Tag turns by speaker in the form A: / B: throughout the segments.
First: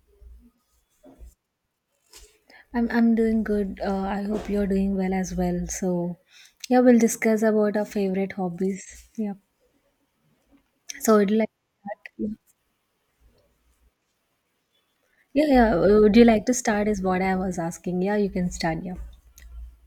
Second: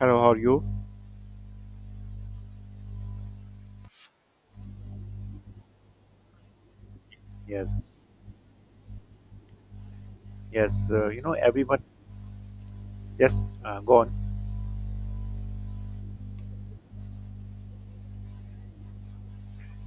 A: Hello, how are you?
B: I'm doing good. I hope you're doing well as well. Yeah, we'll discuss about our
A: Yes,
B: favorite hobbies. Yeah.
A: yes.
B: So, would you like
A: Everyone.
B: to start?
A: Yes, go on.
B: Yeah. Would you like to start? Is what I was asking. Yeah, you can start. Yeah.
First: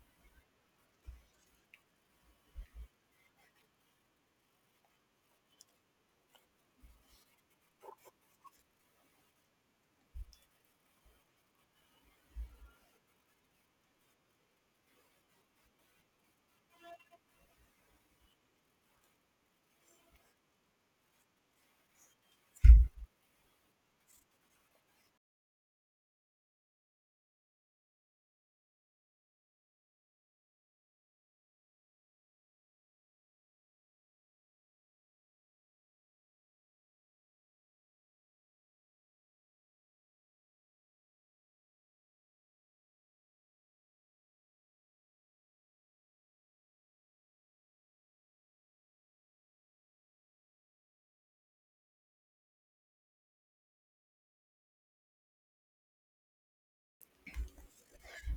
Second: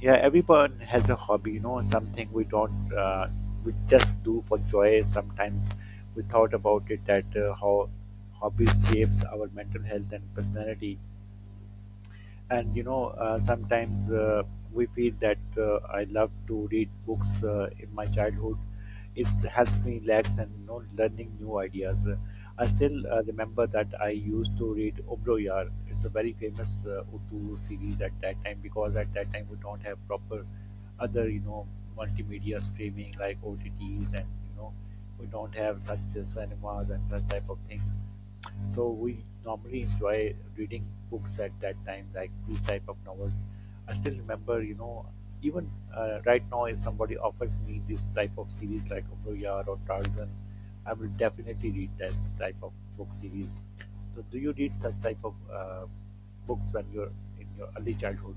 A: Yeah, everyone has a hobby. You know, something we don't, we just do for joy. Sometimes we thought about it that how hobbies shapes our mental health and personality. And sometimes we feel that I love to read books in my childhood it helps me relax, and you know, learning new ideas. I still remember that I used to read Obro Yar. It's a very famous Urdu series at that time, because at that time we don't have proper other, you know, multimedia streaming like OTTs, and you know, we don't have such cinemas and such type of things. So we normally enjoy reading books at that time, like these type of novels. I still remember, you know, even right now, if somebody offers me this type of series like Ovoyar or Tarzan, I will definitely read that type of book series. So, do you read such type of books when you're in your early childhood?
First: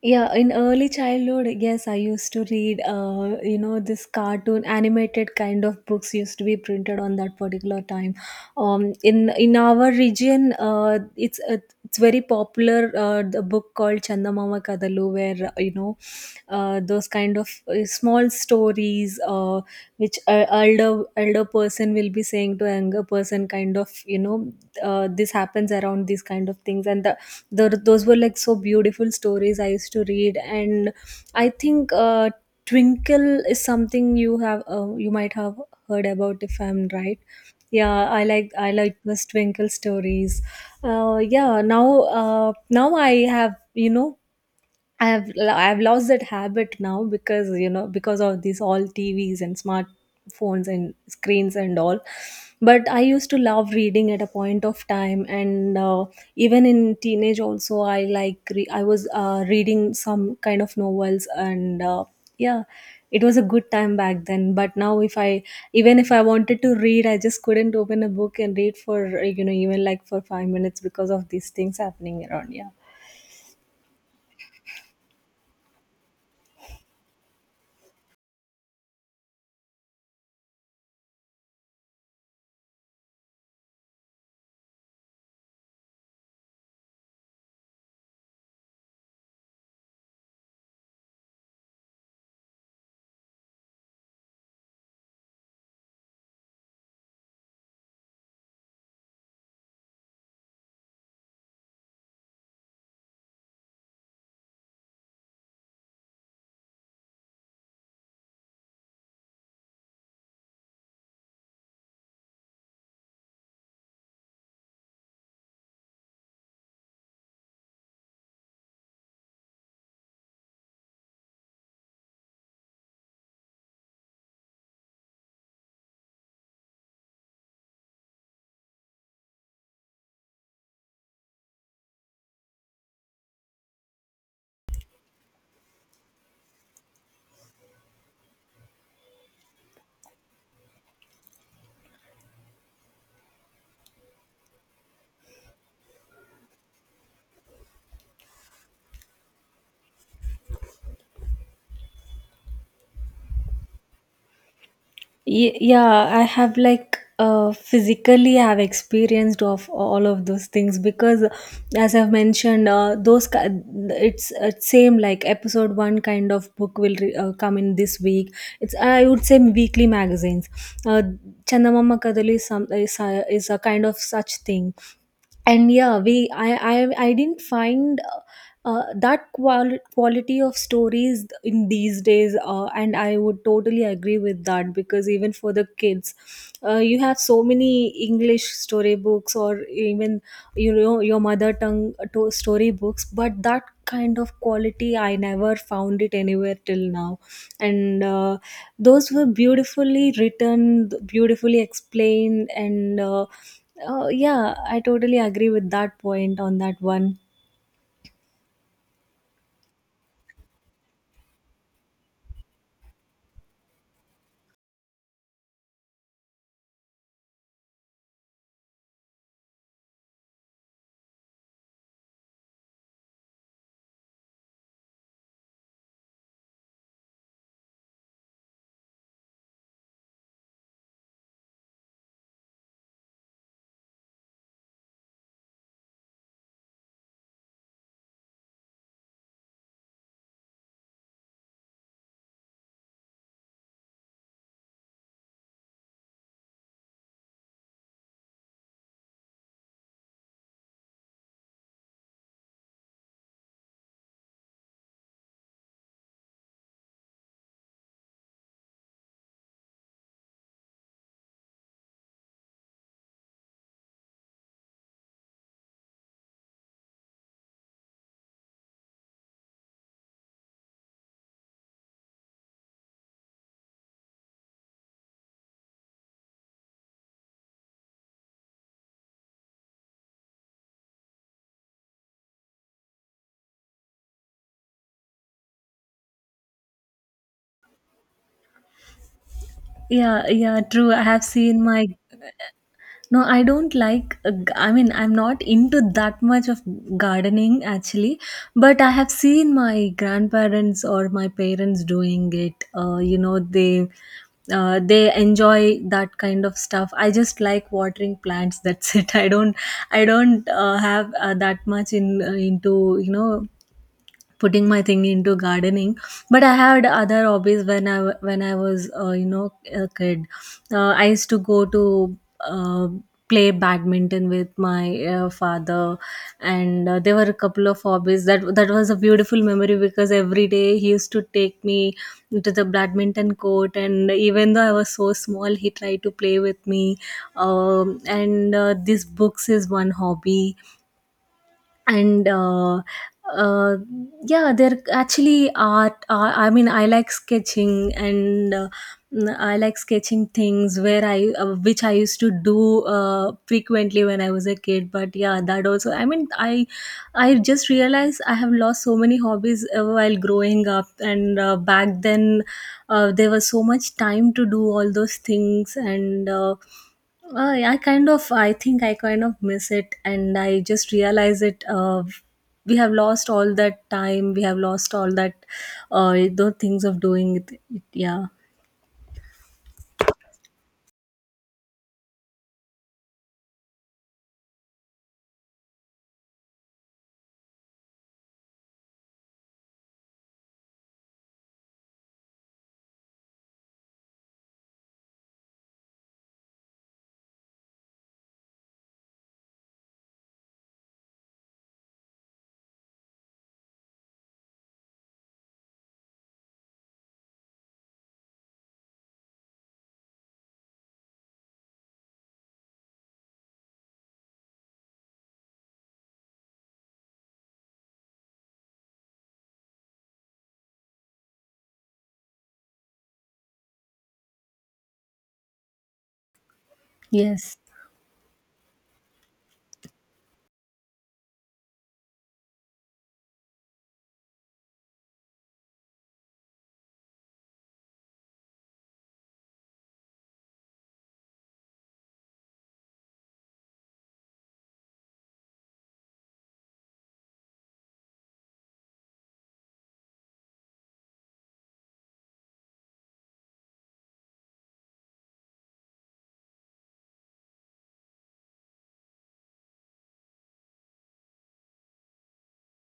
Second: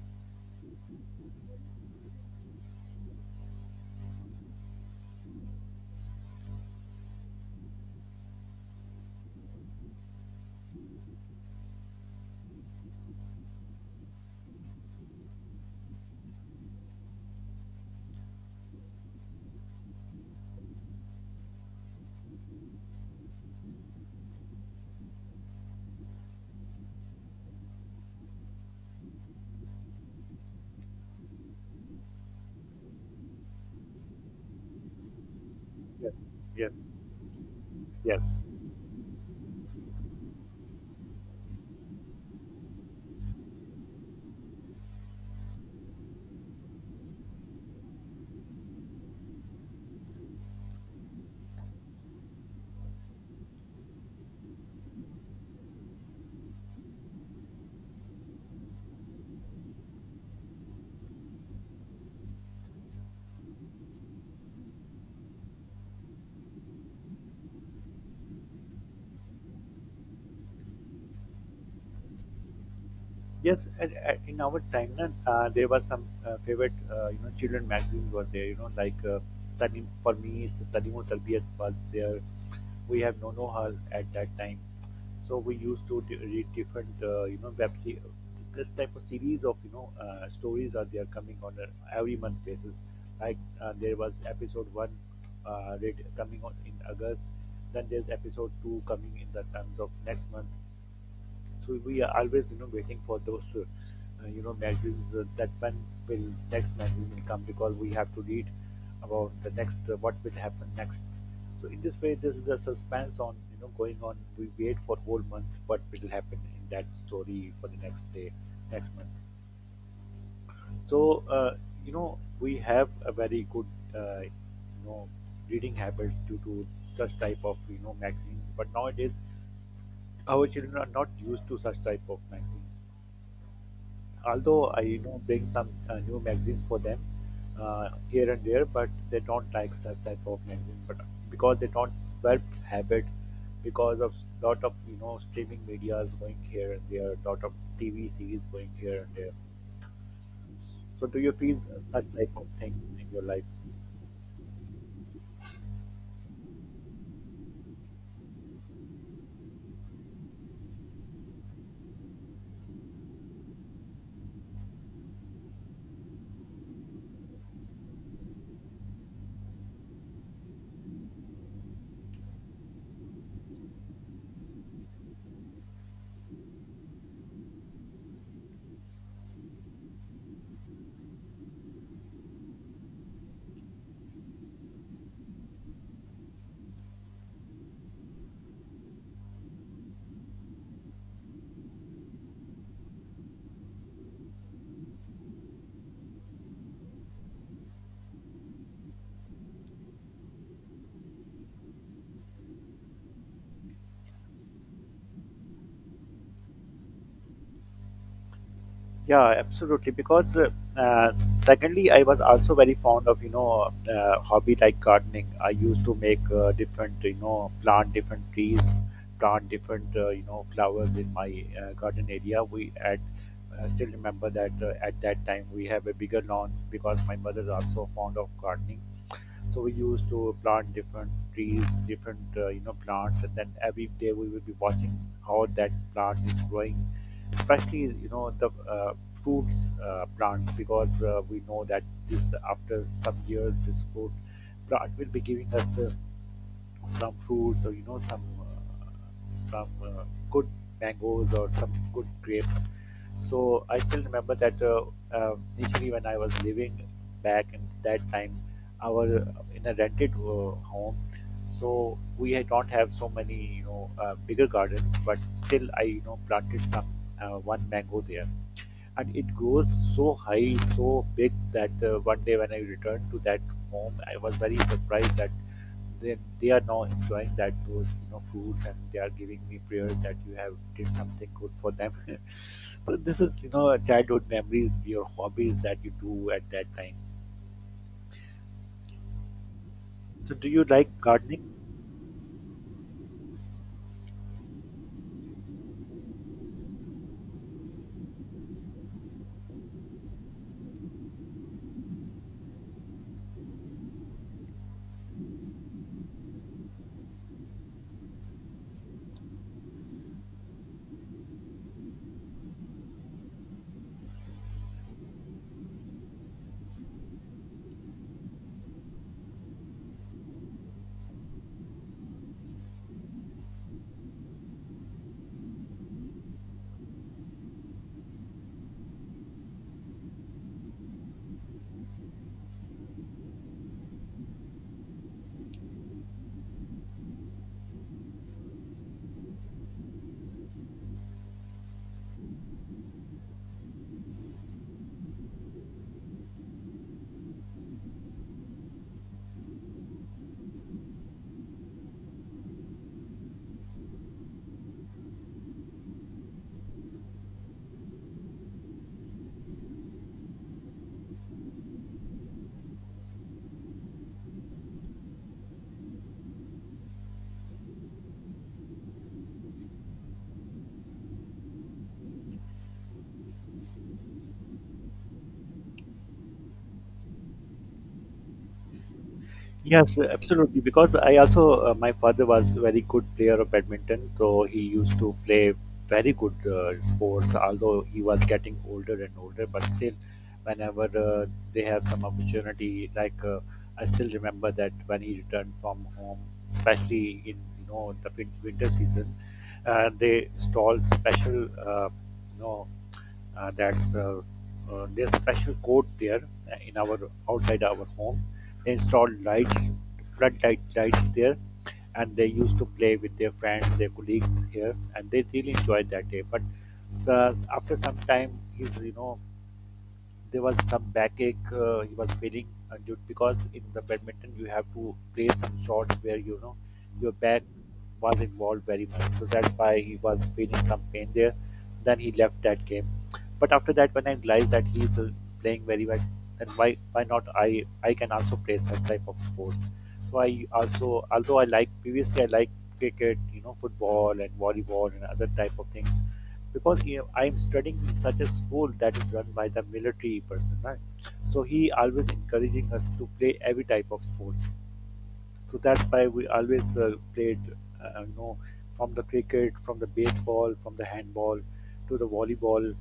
B: Yeah, in early childhood, yes, I used to read, you know, this cartoon animated kind of books used to be printed on that particular time. In our region, it's very popular the book called Chandamama Kadalu, where you know those kind of small stories which a elder person will be saying to a younger person kind of you know this happens around these kind of things and the those were like so beautiful stories I used to read. And I think twinkle is something you have you might have heard
A: Yes,
B: about, if
A: yes,
B: I'm right. Yeah, i
A: yes.
B: like i like those twinkle stories. uh, yeah now uh, Now I have, you know, I've lost that habit now because you know because of these all TVs and smartphones and screens and all. But I used to love reading at a point of time, and even in teenage also I like I was reading some kind of novels, and yeah, it was a good time back then. But now, if I even if I wanted to read, I just couldn't open a book and read for you know even like for 5 minutes, because of these things happening around. Yeah.
A: Yes, in our time, na, there were some favorite, you know, children magazines were there. You know, like Tanim for me, it's Tanimo Tarbiyat was there. We have Nono Hal at that time, so we used to read different, you know, this type of series of you know stories are there coming on a every month basis. Like there was episode one read, coming on in August, then there's episode two coming in the terms of next month. So we are always, you know, waiting for those, you know, magazines that when will next magazine will come, because we have to read about the next what will happen next. So in this way, this is the suspense on, you know, going on. We wait for whole month what will happen in that story for the next day, next month. So you know, we have a very good, you know, reading habits due to such type of you know magazines. But nowadays, our children are not used to such type of magazines, although I you know bring some new magazines for them here and there, but they don't like such type of magazine. But because they don't develop habit, because of lot of you know streaming medias going here and there, lot of TV series going here and there. So do you feel such type of thing in your life?
B: Yeah, I have like physically I have experienced of all of those things because, as I've mentioned it's same like episode 1 kind of book will come in this week. It's I would say weekly magazines. uh, Chandamama Kadali is, is a kind of such thing. And yeah, I didn't find that quality of stories in these days, and I would totally agree with that because even for the kids, you have so many english storybooks, or even you know your mother tongue storybooks, but that kind of quality I never found it anywhere till now. And those were beautifully written, beautifully explained, and yeah, I totally agree with that point on that one.
A: Yeah, absolutely. Because uh, secondly, I was also very fond of you know hobby like gardening. I used to make different you know plant different trees, plant different you know flowers in my garden area. We at I still remember that at that time we have a bigger lawn, because my mother is also fond of gardening. So we used to plant different trees, different you know plants, and then every day we will be watching how that plant is growing, especially you know the uh, fruits plants, because we know that this after some years this fruit plant will be giving us some fruits or you know some good mangoes or some good grapes. So I still remember that initially when I was living back in that time, our in a rented home, so we had not have so many you know bigger gardens, but still I you know planted some one mango there, and it grows so high, so big that one day when I returned to that home, I was very surprised that they are now enjoying that those you know fruits, and they are giving me prayers that you have did something good for them. So this is you know childhood memories, your hobbies that you do at that time.
B: Yeah,
A: So do
B: yeah,
A: you
B: true.
A: like
B: I have
A: gardening?
B: seen my No, I don't like, I mean, I'm not into that much of gardening actually, but I have seen my grandparents or my parents doing it. You know, they. They enjoy that kind of stuff. I just like watering plants, that's it. I don't have that much in into you know putting my thing into gardening. But I had other hobbies when when I was, you know, a kid. I used to go to uh, play badminton with my father, and there were a couple of hobbies that was a beautiful memory because every day he used to take me to the badminton court, and even though I was so small, he tried to play with me. And these books is one hobby. And uh, yeah, they're actually art. I mean, I like sketching, and I like sketching things where I which I used to do frequently when I was a kid. But yeah, that also, I mean, I just realized I have lost so many hobbies while growing up. And back then there was so much time to do all those things. And I kind of I kind of miss it, and I just realize it. We have lost all that time, we have lost all that those things of doing it, it. Yeah.
A: Yes, absolutely. Because I also, my father was very good player of badminton, so he used to play very good sports. Although he was getting older and older, but still, whenever they have some opportunity, like I still remember that when he returned from home, especially in you know the winter season, they stalled special you know that's there's special code there in our outside our home. They installed lights, floodlight lights there, and they used to play with their friends, their colleagues here, and they really enjoyed that day. But so after some time, his you know there was some backache, he was feeling because in the badminton you have to play some shots where you know your back
B: Yes.
A: was involved very much, so that's why he was feeling some pain there. Then he left that game. But after that when I realized that he is playing very well, then why not I can also play such type of sports. So I also, although I like previously I like cricket, you know, football and volleyball and other type of things, because you know, I'm studying in such a school that is run by the military personnel. So he always encouraging us to play every type of sports, so that's why we always played you know from the cricket, from the baseball, from the handball to the volleyball.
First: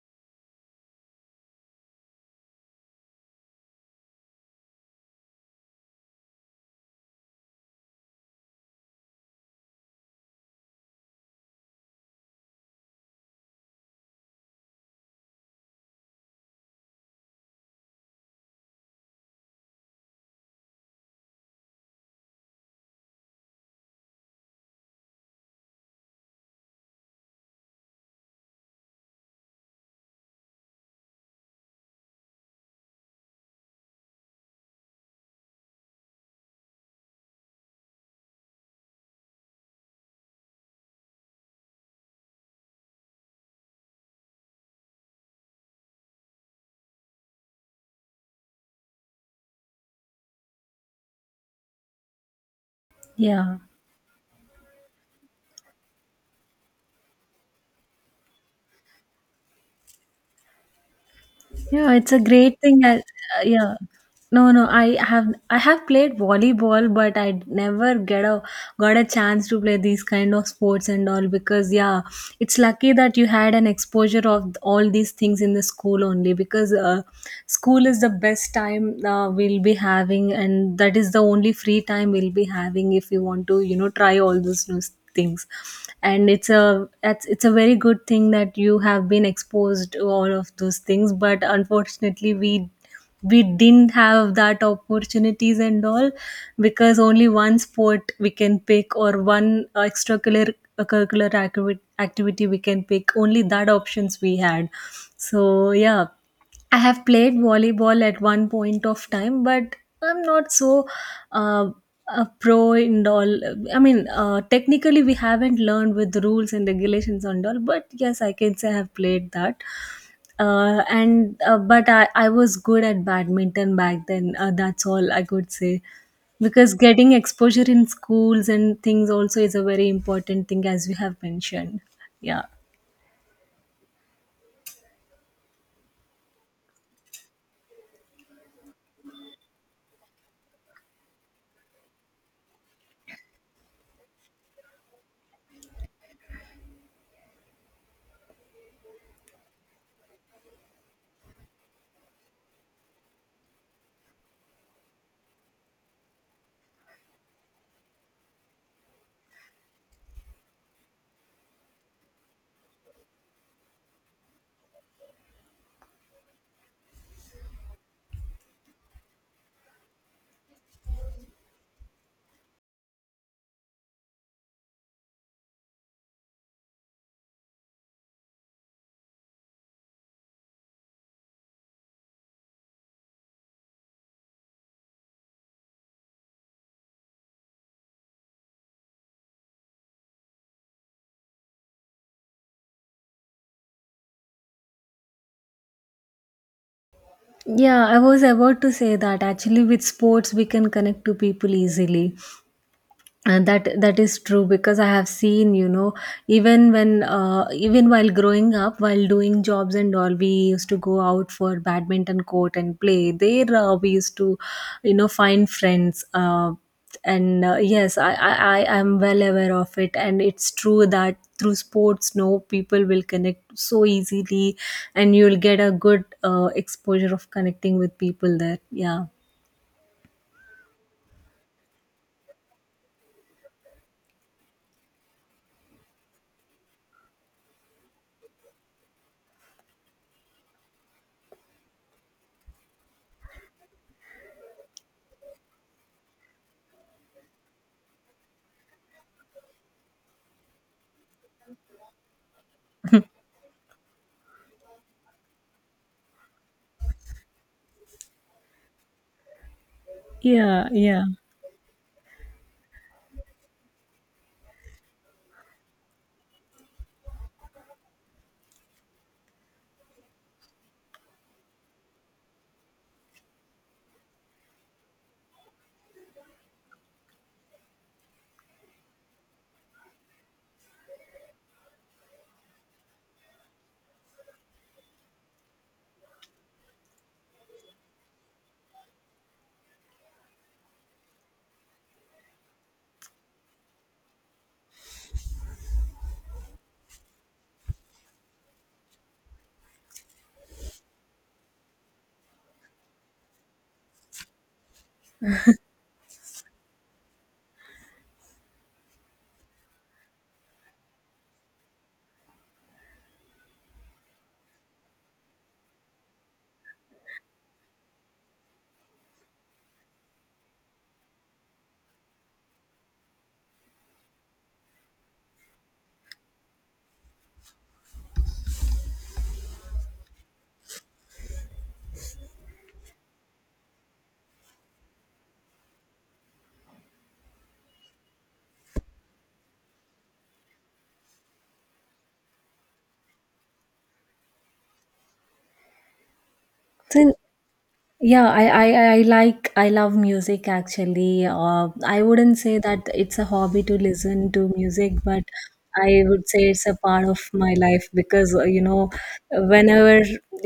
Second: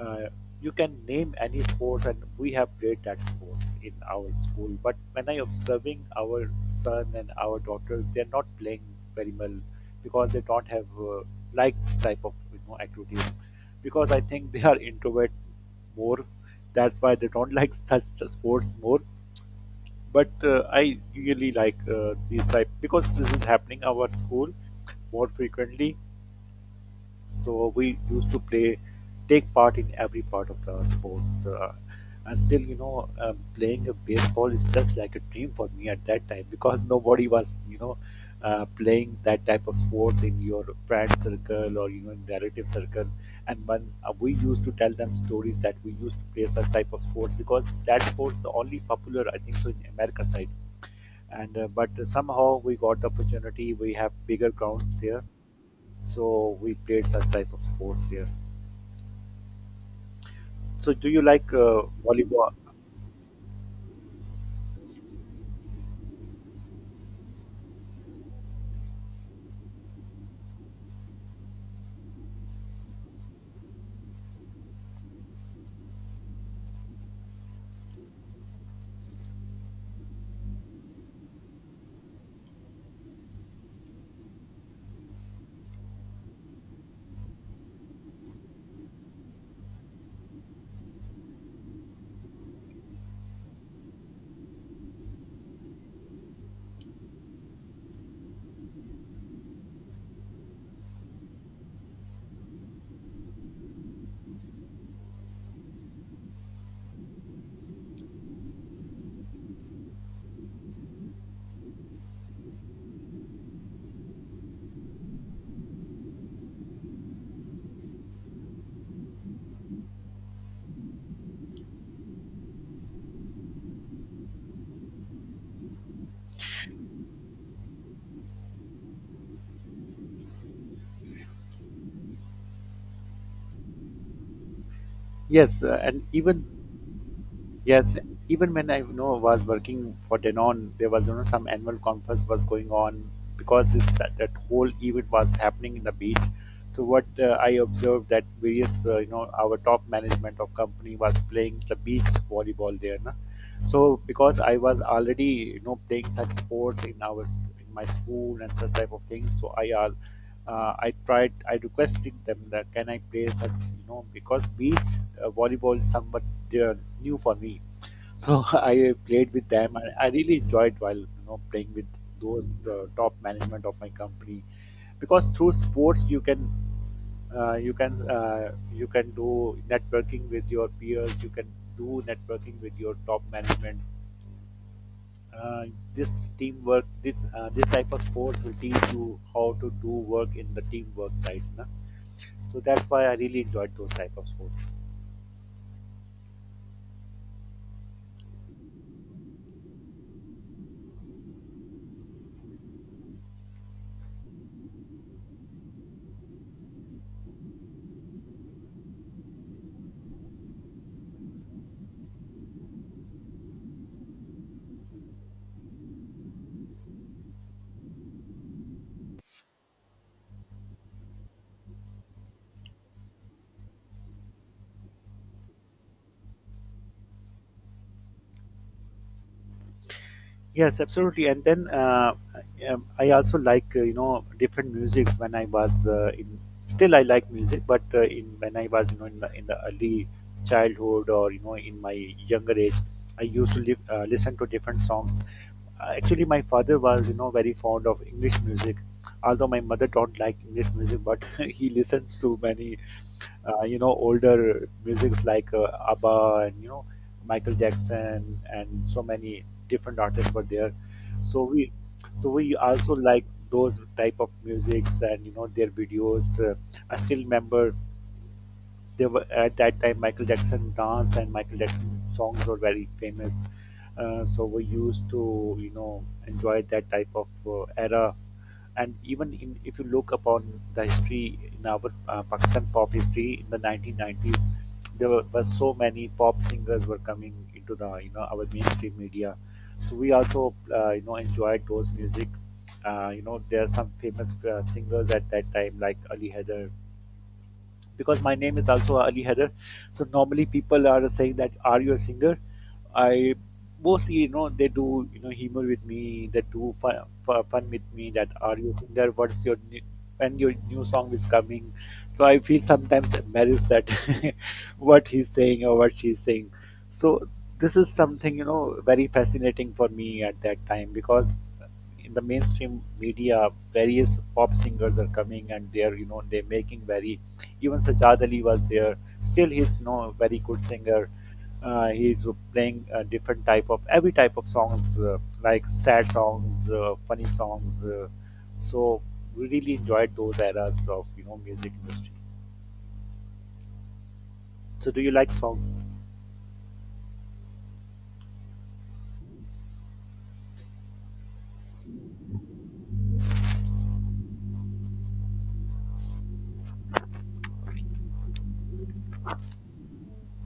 A: uh, you can name any sports and we have played that sports in our school. But when I observing our son and our daughters, they're not playing very well, because they don't have like this type of you know activities, because I think they are introvert more, that's why they don't like such sports more. But I really like these type, because this is happening our school more frequently. So we used to play, take part in every part of the sports, and still, you know, playing a baseball is just like a dream for me at that time, because nobody was, you know, playing that type of sports in your friend circle or you know in relative circle. And when we used to tell them stories that we used to play such type of sports, because that sports are only popular, I think, so in America side. And but somehow we got the
B: Yeah.
A: opportunity. We have bigger grounds there, so we played such type of sports there. So do you like
B: Yeah, it's a
A: volleyball?
B: great thing. I, yeah, no, No, I have played volleyball, but I never get a got a chance to play these kind of sports and all. Because yeah, it's lucky that you had an exposure of all these things in the school only, because school is the best time we'll be having, and that is the only free time we'll be having if you want to you know try all those new things. And it's a that's it's a very good thing that you have been exposed to all of those things, but unfortunately we didn't have that opportunities and all, because only one sport we can pick, or one extracurricular activity we can pick, only that options we had. So yeah, I have played volleyball at one point of time, but I'm not so uh, a pro in all. I mean, technically, we haven't learned with rules and regulations and all, but yes, I can say I have played that. And but I was good at badminton back then. That's all I could say, because getting exposure in schools and things also is a very important thing, as we have mentioned. Yeah.
A: Yes, and even yes, even when I you know was working for Danone, there was you know some annual conference was going on, because this, that, that whole event was happening in the beach. So what I observed that various you know our top management of company was playing the beach volleyball there. Na? So because I was already you know playing such sports in our in my school and such type of things, so I tried I requested them that can I play such you know, because beach volleyball is somewhat uh, new for me. So I played with them, and I really enjoyed while you know playing with those top management of my company, because through sports you can you can do networking with your peers, you can do networking with your top management. Uh, this teamwork, this type of sports will teach you how to do work in the teamwork side. Na? So that's why I really enjoyed those type of sports.
B: Yeah, I was about to say that actually with sports we can connect to people easily, and that is true because I have seen you know even when even while growing up, while doing jobs and all, we used to go out for badminton court and play there. We used to you know find friends. And yes, I, I am well aware of it, and it's true that through sports no people will connect so easily, and you'll get a good exposure of connecting with people there. Yeah.
A: Yes, absolutely. And then I also like you know different musics when I was in. Still, I like music, but in when I was you know in the early childhood or you know in my younger age, I listen to different songs. Actually, my father was you know very fond of English music, although my mother don't like English music, but he listens to many you know older musics like ABBA and you know Michael Jackson, and so many different artists were
B: Yeah,
A: there.
B: yeah.
A: So we also like those type of musics and you know their videos. I still remember there were at that time Michael Jackson dance and Michael Jackson songs were very famous. So we used to you know enjoy that type of era. And even in, if you look upon the history in our Pakistan pop history in the 1990s, there were so many pop singers were coming into the you know our mainstream media. So we also you know enjoyed those music. You know there are some famous singers at that time like Ali Haider, because my name is also Ali Heather. So normally people are saying that are you a singer? I mostly you know they do you know humor with me. They do fun, fun with me that are you a singer? What's your new, when your new song is coming? So I feel sometimes embarrassed that what he's saying or what she's saying. So this is something you know very fascinating for me at that time, because in the mainstream media, various pop singers are coming and they're you know they're making very even Sajad Ali was there. Still, he's you know a very good singer. He's playing different type of every type of songs like sad songs, funny songs. So we really enjoyed those eras of you know music industry. So do you like songs?
B: So yeah, I like, I love music actually. I wouldn't say that it's a hobby to listen to music, but I would say it's a part of my life because, you know, whenever,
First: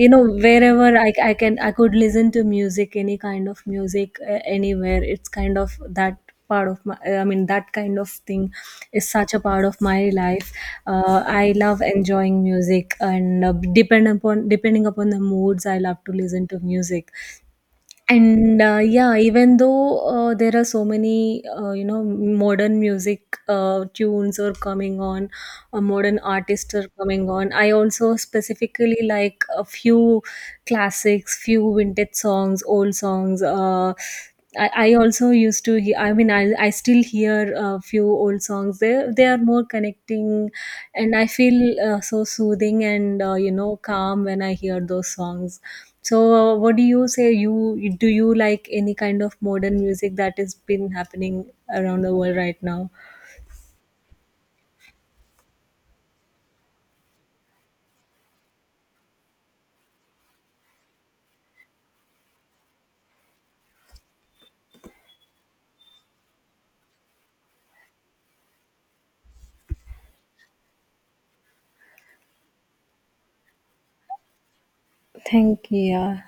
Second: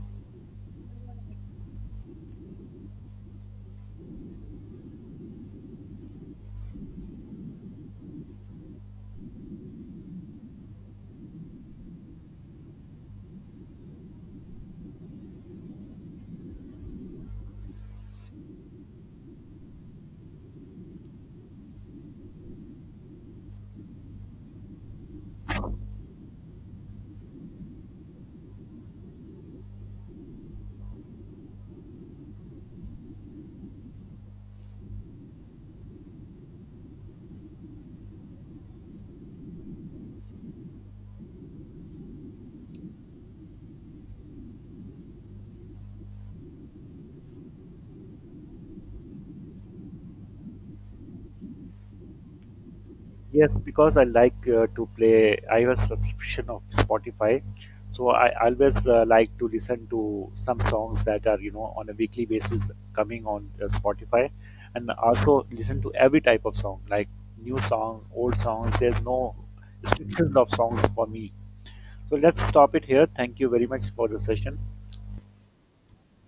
B: you know, wherever I can, I could listen to music, any kind of music, anywhere. It's kind of that part of my, I mean, that kind of thing is such a part of my life. I love enjoying music, and depend upon, depending upon the moods, I love to listen to music. And yeah, even though there are so many you know modern music tunes are coming on or modern artists are coming on, I also specifically like a few classics, few vintage songs, old songs. I also used to hear, I mean, I still hear a few old songs. They are more connecting, and I feel so soothing and you know calm when I hear those songs. So, what do you say? You do you like any kind of modern music that has been happening around the world right now?
A: Yes, because I like to play. I have a subscription of Spotify, so I always like to listen to some songs that are you know on a weekly basis coming on Spotify, and also listen to every type of song, like new song, old songs. There's no restrictions of songs for me. So let's stop it here. Thank you very much for the session.
B: Thank you. Yeah.